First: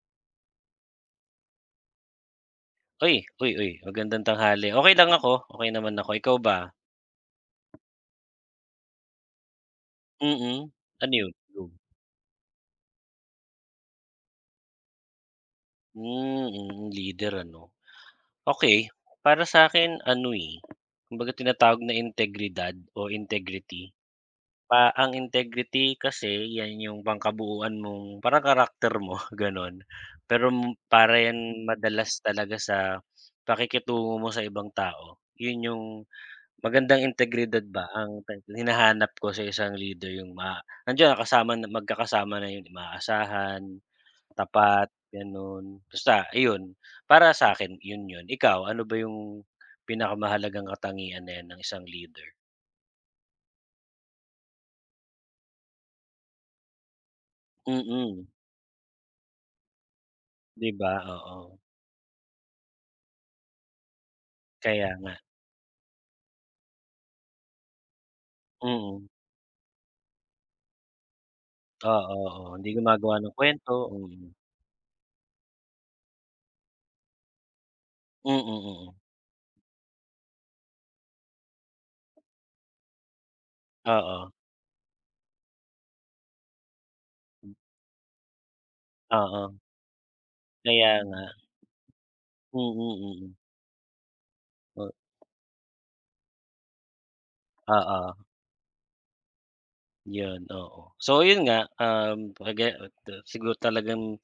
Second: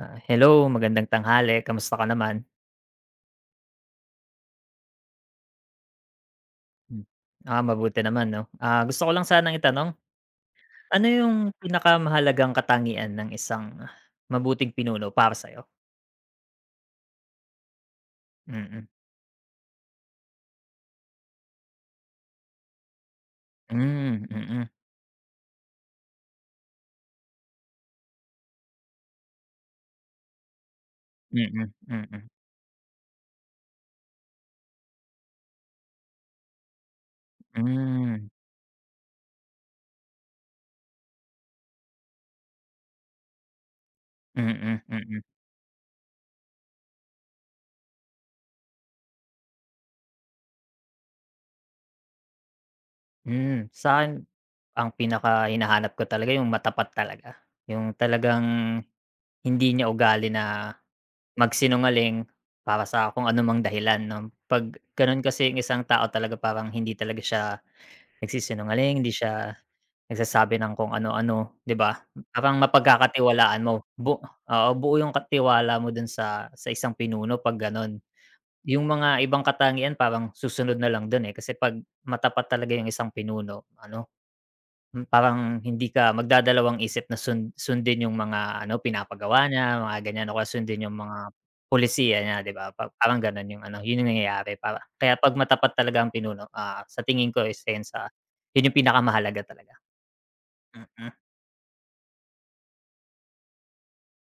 Hello, magandang tanghali, kamusta ka naman? Uy, uy, magandang tanghali. Okay lang ako, okay naman ako. Ikaw ba? Hmm. Mabuti naman 'no. Gusto ko lang sanang itanong, Mm, ano Ano yun? yung Globe. pinakamahalagang katangian ng isang mabuting pinuno para sa'yo? Leader ano. Okay, Mm-mm. para sa'kin ano, eh, kumbaga tinatawag na integridad o integrity. Mm. Pa ang integrity kasi yan yung pangkabuuan mong parang karakter mo, gano'n. Pero para Hmm, yan mm. Mm, madalas mm. talaga sa pakikitungo mo sa ibang tao. Yun yung magandang integridad ba ang Hmm. Hinahanap ko sa isang leader, yung nandiyan, kasama, magkakasama na yun, maasahan, Mm, tapat, mm. gano'n. Basta iyon, para sa akin yun yun. Ikaw, ano ba yung pinakamahalagang katangian na yan ng isang leader? Sa'kin ang pinaka hinahanap ko talaga yung matapat talaga, yung Mm, talagang hindi niya ugali 'di na ba? Oo, magsinungaling para sa kung anumang dahilan 'no. 'Pag kaya nga. gano'n kasi yung isang tao talaga parang hindi talaga siya nagsisinungaling, Mm. hindi siya nagsasabi ng kung ano-ano, 'di ba? Oo, oo, Parang hindi gumagawa ng mapagkakatiwalaan kuwento, mo, mm. oo, buo yung ka mo dun sa isang pinuno 'pag gano'n. Mm, Yung mm, mm. mga ibang katangian parang susunod na lang dun, eh, kasi 'pag matapat talaga yung isang pinuno, ano. Oo. Parang hindi ka magdadalawang isip na Mm, sundin yung mga ano, pinapagawa oo, niya, mga ganyan o kaya sundin kaya yung nga. mga pulisiya niya, 'di Mm, ba? Parang mm, gano'n yung ano, yun yung nangyayari para mm. kaya 'pag matapat talaga ang pinuno, sa tingin ko isa O, yun sa oo. yun yung pinakamahalaga talaga. Yun, oo. Mm, So yun nga, kaga ta siguro talagang,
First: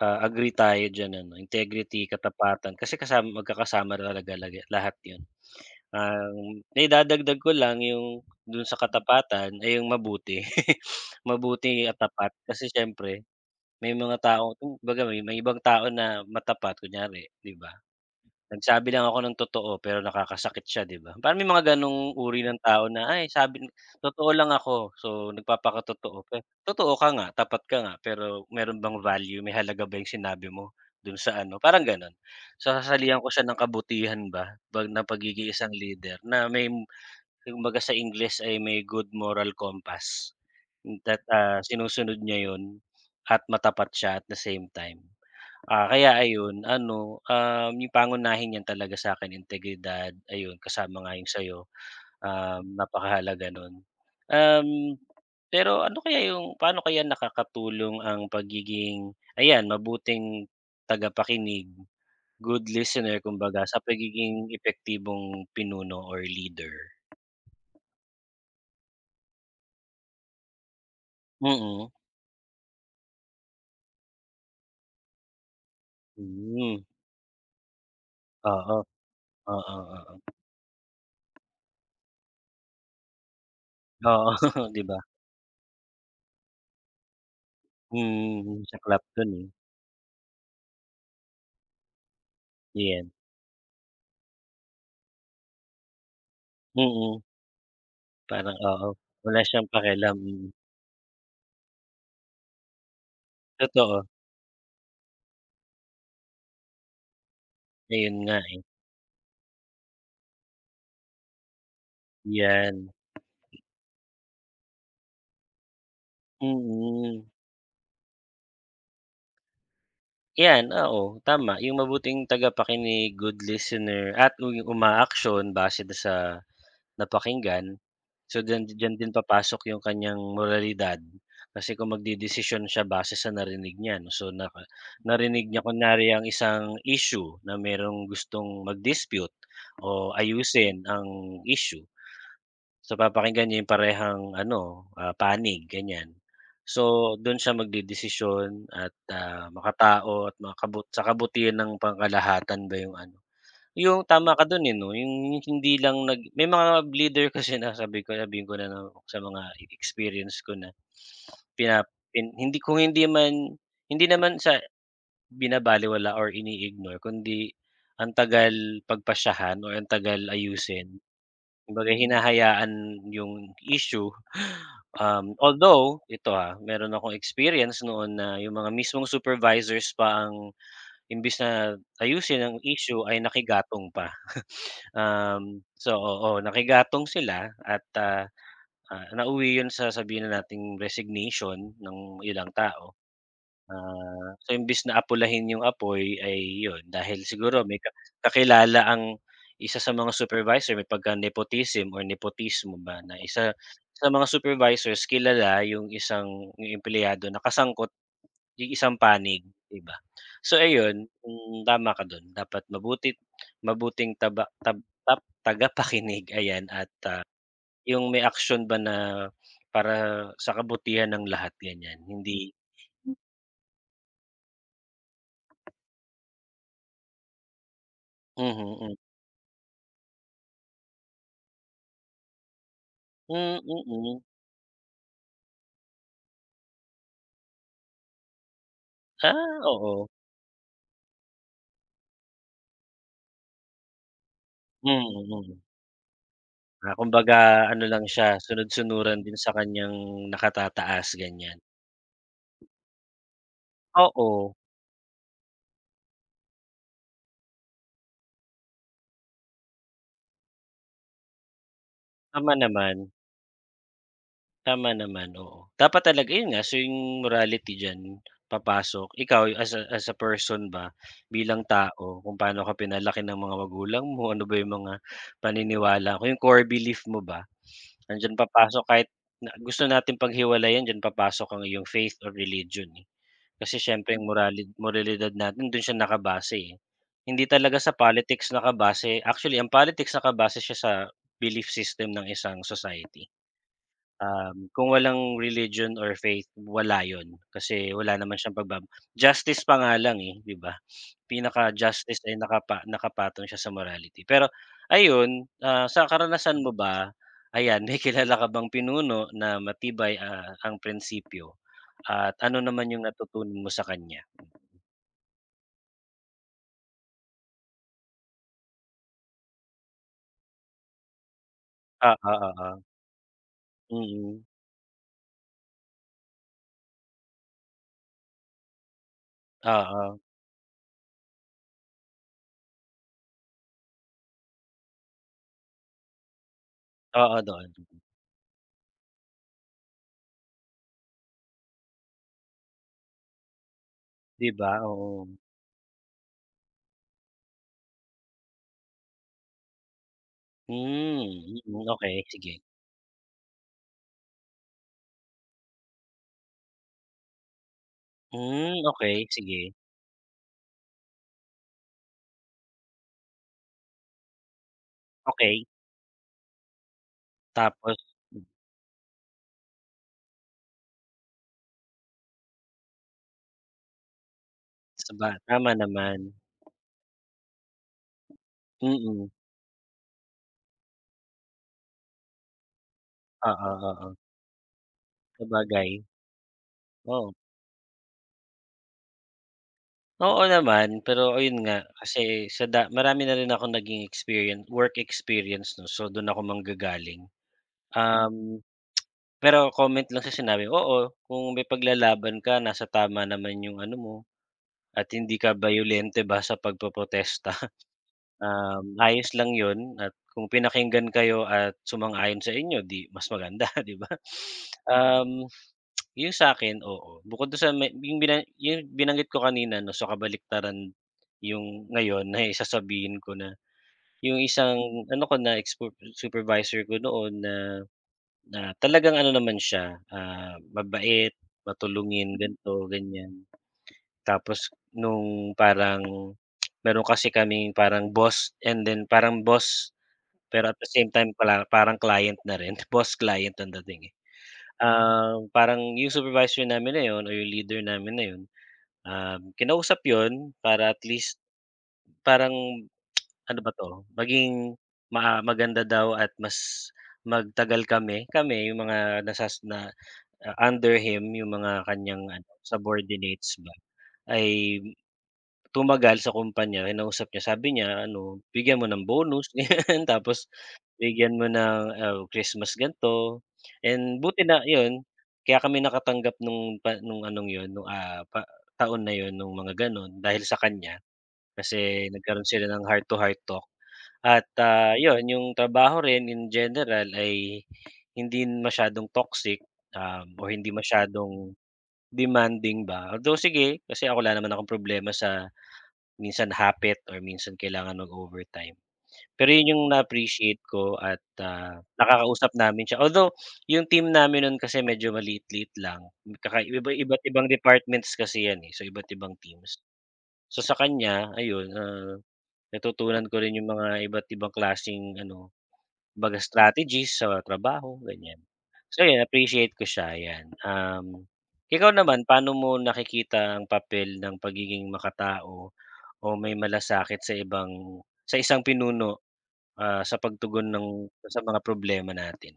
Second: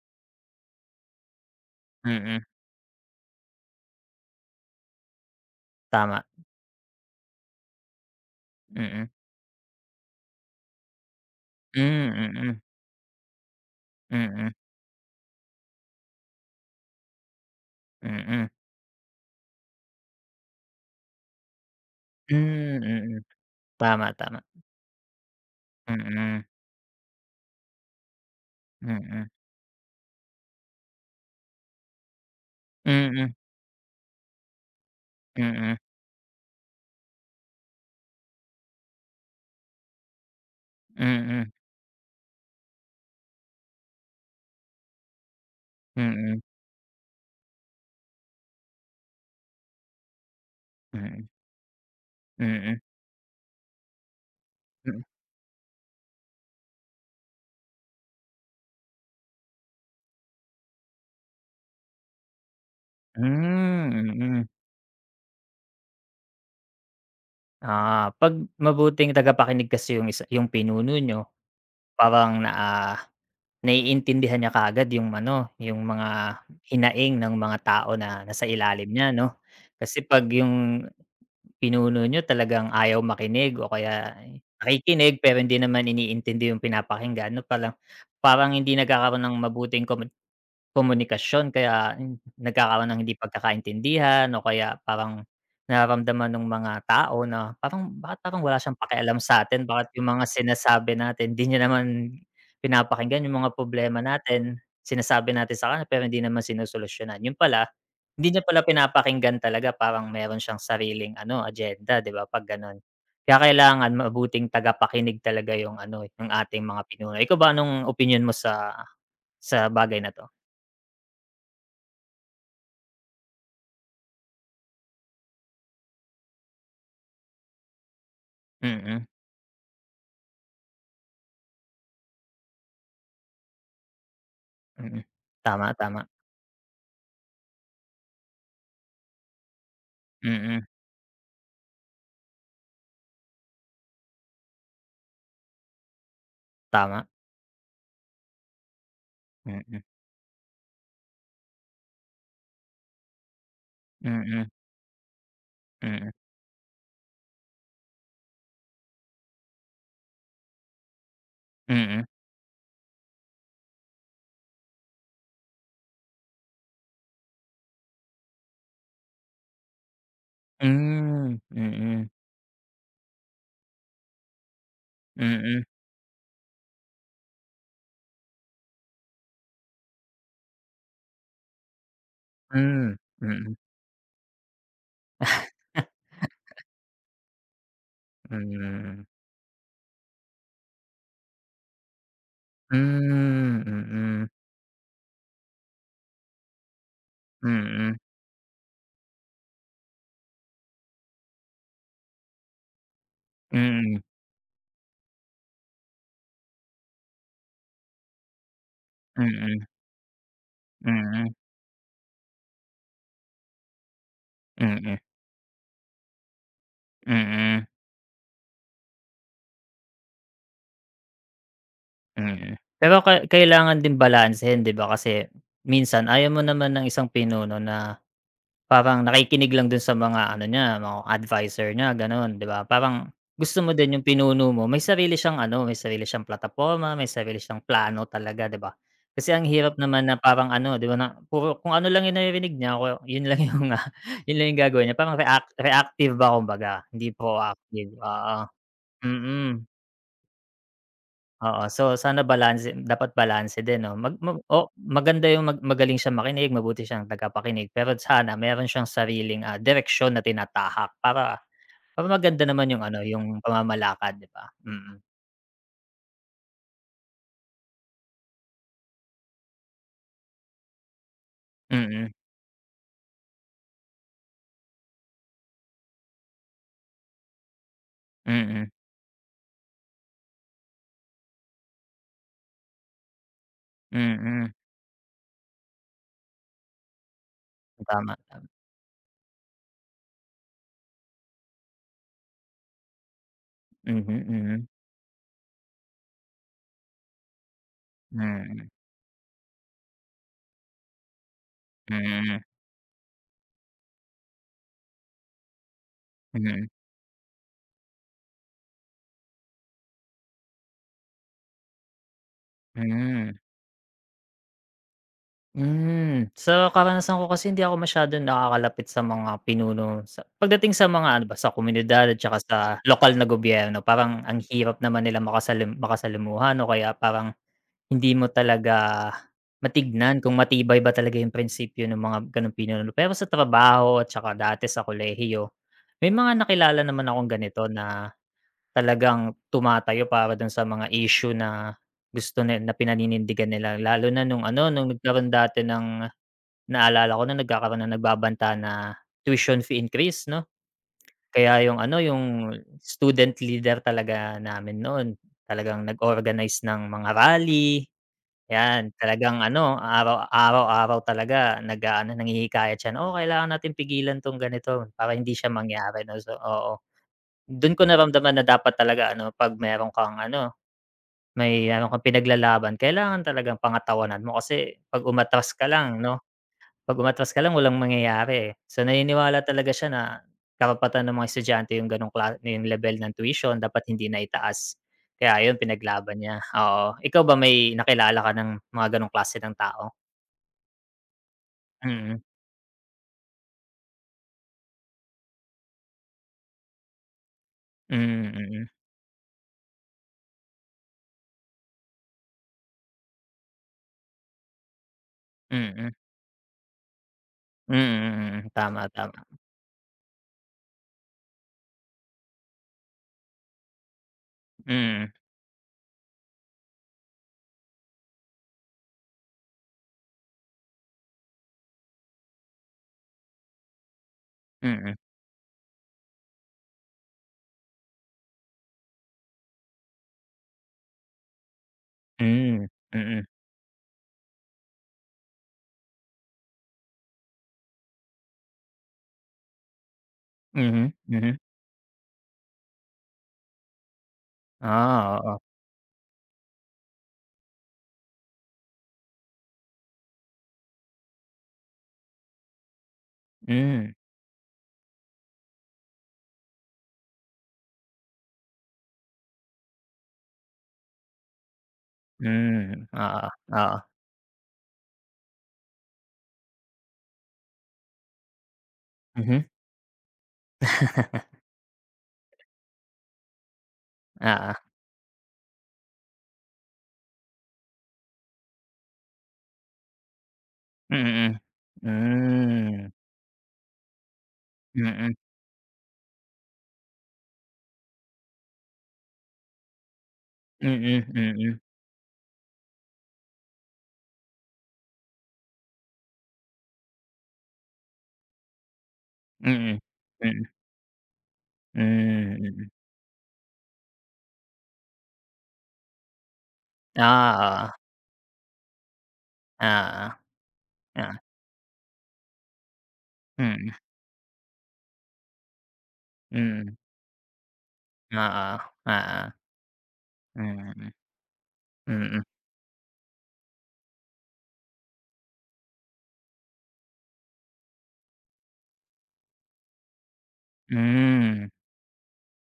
ah, agree tayo diyan ano, integrity, mm, katapatan kasi kasama, magkakasama talaga, lahat yun. tama. Ang naidadagdag ko lang yung dun sa Mm. katapatan ay yung mabuti. Mabuti at tapat Hmm, mm, kasi siyempre may mga mm, tao, kumbaga, may ibang tao na matapat kunyari, 'di ba? mm. Nagsabi lang ako ng totoo pero nakakasakit siya, 'di ba? Parang may mga gano'ng uri ng Hmm, tao na, mm. "Ay, sabi Tama, totoo tama. lang ako," so nagpapakatotoo, pero Mm, totoo ka nga, tapat ka nga, pero meron mm, bang mm, value, may halaga ba yung sinabi mo dun sa ano, parang gano'n. So sasalihan ko mm, siya ng kabutihan ba 'pag pagiging isang mm, leader na may kumbaga sa English ay may good moral compass. mm, That, mm, ah, sinusunod niya 'yun at matapat siya at the same time. Ah, kaya mm, ayun ano, yung pangunahin niyan talaga sa akin integridad, ayun, kasama nga mm, yung sayo, um, mm, napakahalaga nun. Um, pero ano kaya yung paano kaya nakakatulong ang pagiging ayan, mabuting tagapakinig, good listener, kumbaga sa hmm, mm. pagiging epektibong pinuno or leader? 'Pag mabuting tagapakinig kasi yung isa yung pinuno niyo, Mm-mm. parang naiintindihan niya kaagad yung ano, yung mga Mm. hinaing ng mga tao na nasa Hmm, oo, ilalim niya 'no. oo, Kasi 'pag oo. yung pinuno niyo talagang ayaw makinig o kaya Oo, 'di ba? nakikinig pero hindi naman iniintindi yung pinapakinggan 'no, parang parang Mm, hindi saklap nagkakaroon dun, ng eh, mabuting komunikasyon kaya nagkakaroon ng yan. hindi pagkakaintindihan o kaya parang nararamdaman ng mga Mm. tao na parang bakit parang wala Parang siyang oo, pakialam wala sa atin siyang bakit yung pakialam, mga mm. sinasabi natin di niya naman pinapakinggan, yung mga Totoo, problema natin sinasabi natin sa kanya pero hindi naman sinusolusyunan. Yun pala, ayun nga, hindi niya eh, pala pinapakinggan talaga parang meron siyang sariling ano agenda, 'di ba, 'pag gano'n. 'yan. Kaya kailangan mabuting tagapakinig talaga yung ano, eh, yung ating mga pinuno. Mm, Ikaw ba anong opinyon mo sa bagay na 'to? 'yan, oo, tama. Yung mabuting tagapakinig, good listener, at yung umaaksyon base do'n sa napakinggan. So diyan diyan Mm. din papasok yung kanyang moralidad. Kasi kung magdedesisyon siya base sa narinig niya 'no, so Mm. narinig niya Tama, tama. kunwari ang isang issue na merong gustong mag-dispute o Mm, ayusin ang issue. So papakinggan niya yung parehang ano, ah, panig, ganyan. So tama. dun siya magdedesisyon at, ah, Mm, makatao at sa kabutihan ng pangkalahatan ba yung ano, yung tama ka mm, dun, eh, 'no. Yung hindi lang mm, may mga leader kasi na sabihin ko na na sa mga experience ko na pina mm. pin hindi, kung hindi man hindi naman sa binabalewala or ini-ignore, kundi ang tagal pagpasyahan o ang tagal ayusin. Hmm, Kumbaga mm, hinahayaan yung issue, um, mm, although ito, ha, meron akong experience noon na yung mga mismong supervisors pa ang imbes na ayusin ang hmm, issue ay mm. nakigatong pa. Um, so oo, nakigatong sila at, ah, Hmm, ah, nauwi yun sa sabihin na nating resignation ng ilang tao. hmm, mm, Ah, so imbis na apulahin yung apoy, ay yun dahil siguro may mm, kakilala ang isa sa mga supervisor, may pagka nepotism or nepotismo ba, na isa mm, sa mga supervisors kilala yung yung empleyado na kasangkot yung isang panig, mm, 'di ba? So ayun, mm, hmm, tama ka dun, dapat mabuti, mabuting taba tab mm, tap tagapakinig ayan, at, ah, mm, yung may action ba na para sa kabutihan ng lahat, ganyan, hindi. mm. Pero kailangan din balansehin 'di ba, kasi minsan ayaw mo naman ng isang pinuno na Mhm, mhm. parang nakikinig lang dun sa mga ano niya, mga adviser niya gano'n, 'di ba? Parang Hmm, gusto mo din yung mm. pinuno mo may sarili siyang ano, may sarili siyang plataporma, may sarili siyang plano talaga, 'di ba? Kasi ang Ah, hirap oo. naman na parang ano, 'di ba, na puro kung ano lang yung naririnig niya ko yun lang yung, yun lang yung gagawin Mm, niya parang mm. reactive ba kumbaga, Ah, hindi kumbaga ano proactive, lang siya, oo. sunod-sunuran din sa Mm. kaniyang nakatataas, ganiyan. Oo, so sana balanse dapat balanse din 'no, mag mag Oo, o maganda yung magaling siyang makinig, mabuti siyang tagapakinig, pero sana meron siyang sariling, direksyon na tinatahak para para maganda tama naman yung ano, naman, yung pamamalakad 'di ba? tama Mm, naman, oo. Dapat talaga 'yun nga, so yung morality diyan papasok. Ikaw as a person ba, bilang tao, mm, kung paano ka pinalaki ng mga magulang mo, ano ba yung mga paniniwala, kung yung core belief mo ba, nandiyan mm, papasok kahit na gusto nating paghiwalayan, diyan papasok ang iyong faith or religion, eh. Kasi siyempre yung mm, moralidad natin dun siya nakabase, eh. Hindi talaga sa tama, tama. politics nakabase, actually ang politics nakabase siya sa belief system ng isang society. Mhm, mhm, Um, kung walang religion or faith, wala yun. Kasi wala naman siyang mm, justice pa nga lang, eh, 'di ba? Pinaka-justice ay mm, nakapatong siya sa morality. Pero ayun, ah, sa karanasan mm, mo ba, ayan, may kilala ka bang pinuno na matibay, ah, ang prinsipyo, at ano naman yung hmm. natutunan mo sa kanya? Sa karanasan ko kasi hindi ako masyadong nakakalapit sa mga pinuno sa pagdating sa mga ano ba, sa komunidad Ah, at saka ah, ah, sa oo. lokal na gobyerno parang ang Mm. hirap naman nila makasalimuhan o kaya parang hindi mo talaga Ah, ah. matignan kung matibay ba talaga yung prinsipyo ng mga gano'ng pinuno. Pero sa trabaho at saka dati sa kolehiyo, may mga nakilala naman akong Oo, ganito doon. na talagang tumatayo para dun sa mga issue na gusto ni na pinaninindigan nila lalo na nung 'Di ano, ba? nung Oo. nagkaroon dati ng. Naalala ko na nagkakaroon ng nagbabanta na tuition fee increase 'no, Hmm, kaya yung mm, ano, okay, sige. yung student leader talaga namin noon, talagang nag-organize ng mga rally, Hmm, 'yan. okay, Talagang sige, ano, araw araw-araw talaga nag-aano, nanghihikayat siya na, "Oh, kailangan natin pigilan 'tong ganito para hindi siya okay. mangyari," 'no. So oo, do'n ko Tapos naramdaman na dapat talaga ano, 'pag meron kang ano, meron kang pinaglalaban, kailangan talagang pangatawanan mo kasi 'pag umatras ka tama lang naman. 'no. 'Pag umatras ka lang walang mangyayari, eh. So, Mm, naniniwala talaga siya na karapatan ng mga estudyante yung gano'ng yung lebel ng tuition oo, dapat hindi oo. na itaas. Kaya ayun Sabagay, pinaglaban niya, oo. Ikaw oo. ba may nakilala ka ng mga gano'ng klase ng tao? Oo naman, pero ayun nga Mm, kasi sa marami na rin akong naging experience, work experience 'no, so dun ako manggagaling. mm, Um, mm, pero comment lang sa sinabi mo, oo, kung may paglalaban ka, nasa tama naman yung ano mo, at hindi ka mm, bayolente ba sa pagpoprotesta. mm, mm, tama, Um, tama. ayos lang yun, at kung pinakinggan kayo at sumang-ayon sa inyo, 'di mas maganda, 'di ba? Mm, Um, yung sa'kin, oo. Bukod dun sa yung yung binanggit ko kanina 'no, so kabaliktaran yung ngayon na sasabihin ko na yung isang mm, ano ko na expo supervisor ko noon na na talagang ano naman siya, ah, mabait, matulungin, hmm, ganito, mm, ganyan. Tapos nung parang meron kasi kaming parang boss, and then parang boss, pero at the mhm, same time mhm. pala parang client na rin, boss client ang dating, eh. Ah, Ah, oo. parang yung supervisor namin na yun, o yung leader namin na yun, um, kinausap yun para at least parang ano ba 'to, Hmm, maging maganda daw at mas magtagal kami, kami yung mga nasas na under him, yung mga kanyang ano, hmm, oo, subordinates ba, oo, ay tumagal sa kumpanya. Kinausap niya, sabi niya ano, "Bigyan mo ng mhm. bonus," ganyan, tapos bigyan mo ng, ah, Christmas gan'to, and buti Oo, na yun, kaya kami nakatanggap nung nung anong yun, nung, ah, taon na yun nung mga gano'n dahil sa kanya. mm, hmm, Kasi nagkaroon sila ng mm, heart to heart talk, at, ah, hmm. yun yung trabaho rin in general ay hindi masyadong toxic, um, o Mm, hindi mm, masyadong mm. demanding ba. Although sige, kasi ako wala naman akong problema sa minsan hapit or minsan kailangan mag-overtime. Pero yun Mm, yung mm, na-appreciate ko at, ah, hmm, nakakausap mm. namin siya. Although yung team namin nun kasi medyo maliit-liit lang, iba iba't ibang Oo, departments kasi yan, eh, so iba't ibang teams. oo, So sa oo, kanya ayun, ah, natutunan ko rin yung mm, mga iba't ibang klaseng ano, kumbaga mm, strategies sa trabaho, ganyan. oo, So yun, oo, appreciate ko siya, 'yan. mm, Um, ikaw mm, naman, paano mo nakikita ang papel ng pagiging makatao o may malasakit sa sa isang pinuno, ah, sa pagtugon ng sa hmm. mga problema natin?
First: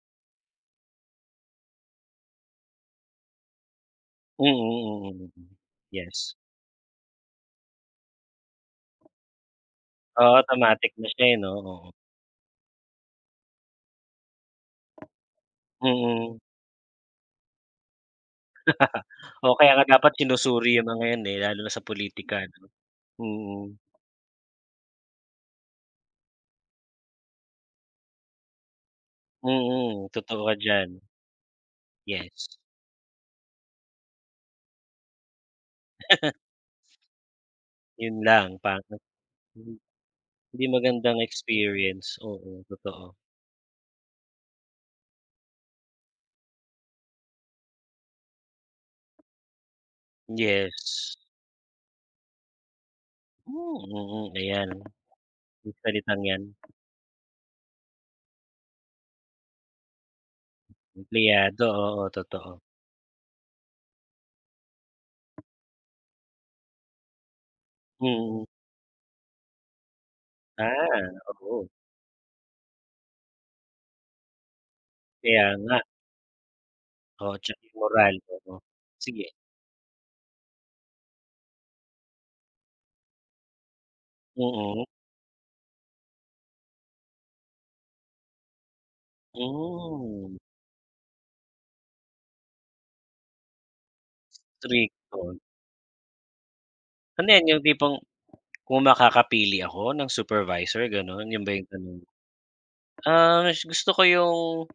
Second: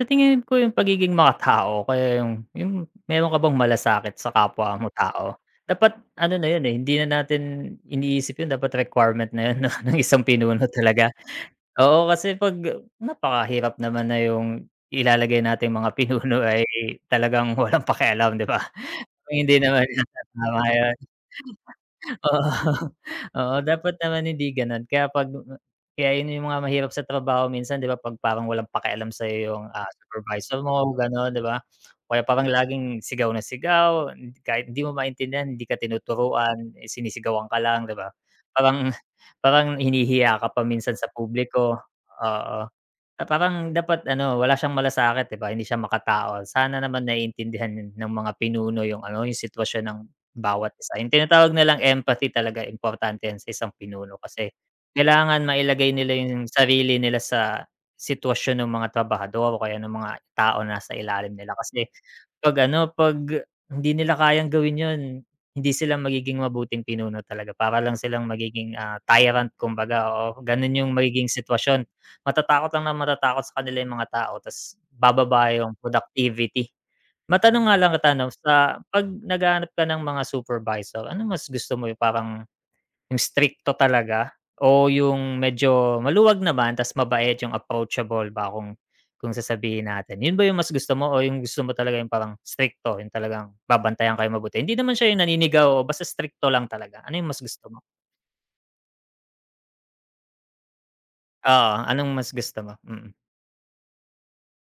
Sa tingin ko yung pagiging makatao o kaya yung meron ka bang malasakit sa Mm, kapwa mo mm, mm, tao, mm. dapat Yes. ano na yun, eh, hindi na natin iniisip yun dapat requirement na yun 'no ng isang Oo, pinuno automatic na talaga. siya, eh, 'no, oo. Oo, kasi 'pag napakahirap naman na yung ilalagay nating mga Mm. pinuno ay talagang walang pakialam, 'di ba? Kung Oo, hindi kaya nga naman dapat tama sinusuri yung yun, mga 'yan, eh, lalo na sa politika oo. 'no? Oo, Mm. dapat naman hindi gano'n kaya 'pag kaya yun yung mga mahirap sa trabaho minsan 'di ba 'pag parang walang pakialam sa'yo Mm, yung, mm, mm, totoo ka supervisor mo diyan. gano'n 'di ba? O kaya parang Yes, laging sigaw na sigaw kahit hindi mo maintindihan hindi ka tinuturuan, eh, sinisigawan ka lang 'di ba? 'yun lang, pa, Parang parang hmm, hinihiya ka pa hindi minsan sa magandang publiko, experience, oo. oo, totoo. Parang dapat ano, wala siyang malasakit, 'di ba? Hindi siya makatao. Sana naman naiintindihan ng mga pinuno yung ano, yung sitwasyon ng bawat isa. Yung Yes, tinatawag nilang empathy talaga importante yan sa isang mm, pinuno mm, kasi ayan, kailangan yung mailagay nila salitang 'yan, yung sarili nila sa sitwasyon ng mga trabahador o kaya ng mga tao na nasa ilalim nila. empleyado, Kasi oo, 'pag totoo. ano, 'pag hindi nila kayang gawin yun, hindi sila magiging mabuting pinuno talaga. Para lang silang Mm, magiging, tyrant kumbaga, o ganun yung ah, magiging oo, sitwasyon. Matatakot lang na matatakot sa kanila yung mga tao ta's kaya bababa yung nga, productivity. oo, tsaka Matanong nga yung lang na moral, Tanong, sa oo. 'pag Sige, naghahanap ka ng mga supervisor, ano mas gusto mo, yung parang yung strikto talaga mm, o yung medyo maluwag naman ta's mabait, yung approachable ba kung sasabihin natin. Yun hmm, ba yung mas gusto mo o yung gusto mo talaga yung parang strikto, yung talagang babantayan kayo mabuti? Hindi naman siya yung strikto. naninigaw o basta strikto lang talaga. Ano yung Ano mas 'yan, yung gusto mo? tipong kung makakapili ako ng supervisor, gano'n, 'yun ba yung Oo, tanong mo? anong mas gusto mo? Mm. Ah, gusto ko yung,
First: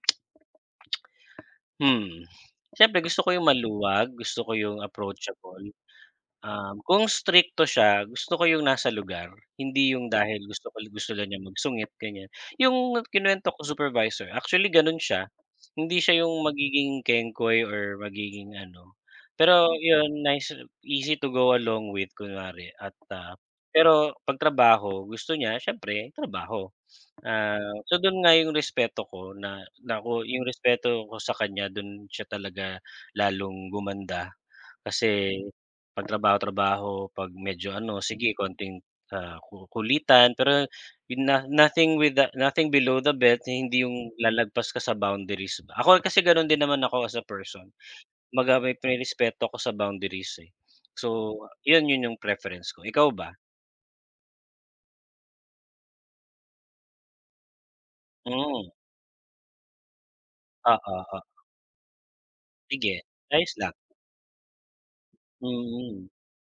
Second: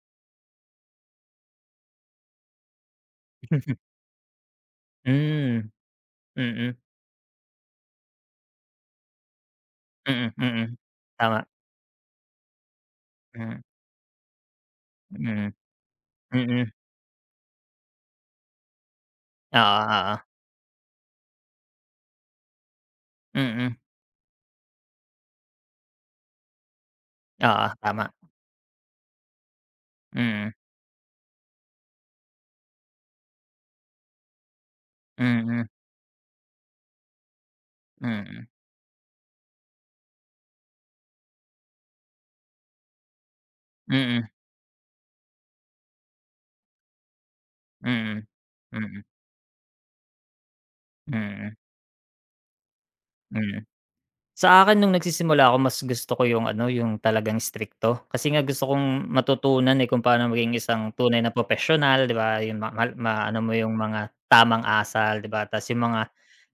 hmm, siyempre gusto ko yung maluwag, gusto ko yung Hmm, approachable. mm. Um, kung strikto siya, gusto ko yung nasa lugar, hindi yung mm, Mm, dahil mm. Gusto lang niya Tama, magsungit, ganyan. Yung kinuwento mm, ko supervisor, actually gano'n siya, mm, hindi siya yung mm. magiging kengkoy or magiging ano, pero Oo, oo. yun nice, easy to go along with kunwari at, ah, Mm, pero 'pag trabaho gusto niya, syempre trabaho. oo, Ah, so tama. do'n nga yung respeto ko na na ko yung Mm, respeto ko sa kanya, do'n siya talaga lalong gumanda. Kasi mm, pag trabaho-trabaho, pag medyo ano, sige mm, konting, ah, kulitan, pero yun na nothing below the belt, hindi yung mm, lalagpas ka sa boundaries. Ako kasi gano'n din naman ako as a person, mm, kumbaga may mm, nirerespeto ako sa boundaries, eh. So mm, yun yun yung preference ko, ikaw ba? mm. Sa akin nung nagsisimula ako mas gusto ko yung ano, yung talagang strikto. Kasi nga gusto Mm, kong matutunan, eh, kung paano maging oo, isang oo, tunay na propesyonal, 'di ba? Yung ma mal sige, maano mo ayos yung lang, mga tamang asal, 'di ba? Tas yung mm. mga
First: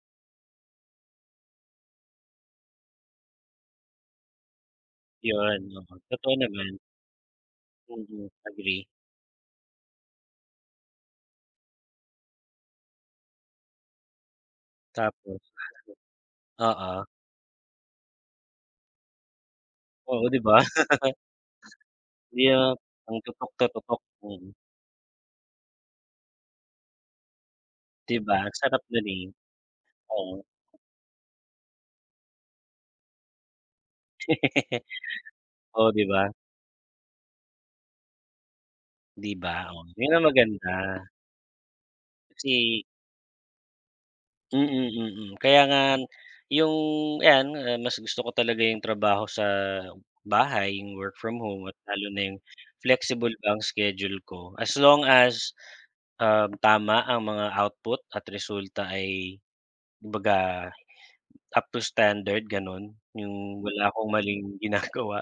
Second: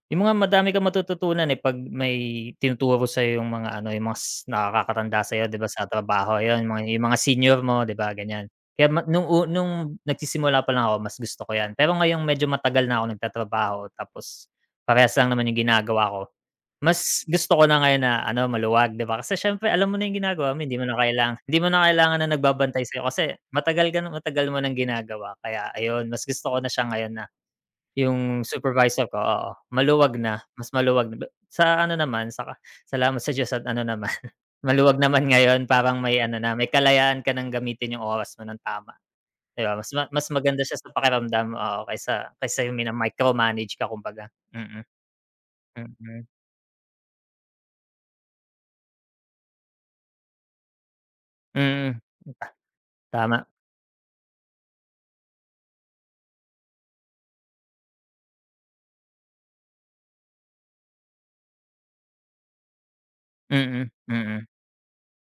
yung mga madami kang matututunan, eh, 'pag may tinuturo sa'yo yung mga ano, yung mga nakakatanda sa'yo 'di Yun, ba sa oo, totoo trabaho, yun naman, yung mga senior mo 'di ba mm, ganyan. agree. Kaya ma nung u nung nagsisimula pa lang ako mas gusto ko yan. Pero ngayong medyo matagal na ako nagtatrabaho tapos parehas lang Tapos naman yung ginagawa ko. oo, Mas gusto ko na ngayon na ano, maluwag 'di ba? Kasi siyempre alam mo na yung oo, 'di ginagawa ba? mo, eh, hindi mo na kailangan na Hindi na nagbabantay sa'yo ang kasi tutok matagal ka tutok, na matagal mm. mo ng ginagawa. Kaya ayun, mas gusto ko na siya ngayon na 'Di ba, yung ang sarap supervisor nun, ko, eh, oo, oo. Mas maluwag na. Sa ano naman, sa salamat sa Diyos at ano naman, maluwag naman ngayon Oh, parang 'di may ba? ano na, may kalayaan ka ng gamitin yung oras mo ng tama, 'Di ba, 'di ba? oh, yun ang Mas maganda maganda siya sa pakiramdam, oo, kaysa kaysa yung kasi mina-micromanage ka kumbaga. mm, Mm, mm. Kaya nga mm. yung ayan, ah, mas gusto ko talaga yung trabaho sa bahay, yung work from home, at Mm, lalo na yung flexible tama. ba ang schedule ko, as long as, um, tama ang mga output at resulta, ay kumbaga up to standard, ganun. Yung wala Mm, akong maling mm, ginagawa.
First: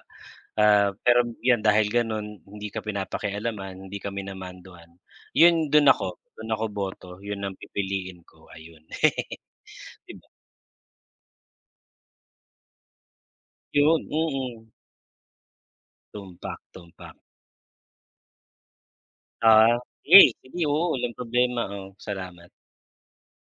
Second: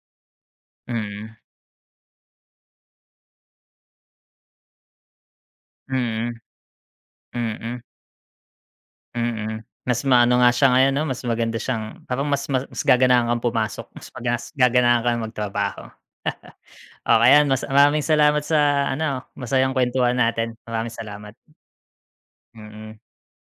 Ah, pero mm, 'yan dahil gano'n hindi ka pinapakialaman, hindi ka minamandohan. 'Yun, mm, dun ako boto, 'yun ang mm, pipiliin ko, ayun. mm. Mas 'Di, maano Nga siya ngayon 'no, mas maganda siyang parang mas mas gaganahan kang pumasok, 'yun, mas magas mm. gaganahan kang magtrabaho. Tumpak, tumpak. Oh, ayan mas maraming salamat sa ano, masayang Ah, kuwentuhan sige, natin. sige, oo, Maraming walang salamat, problema, oh, salamat. mm.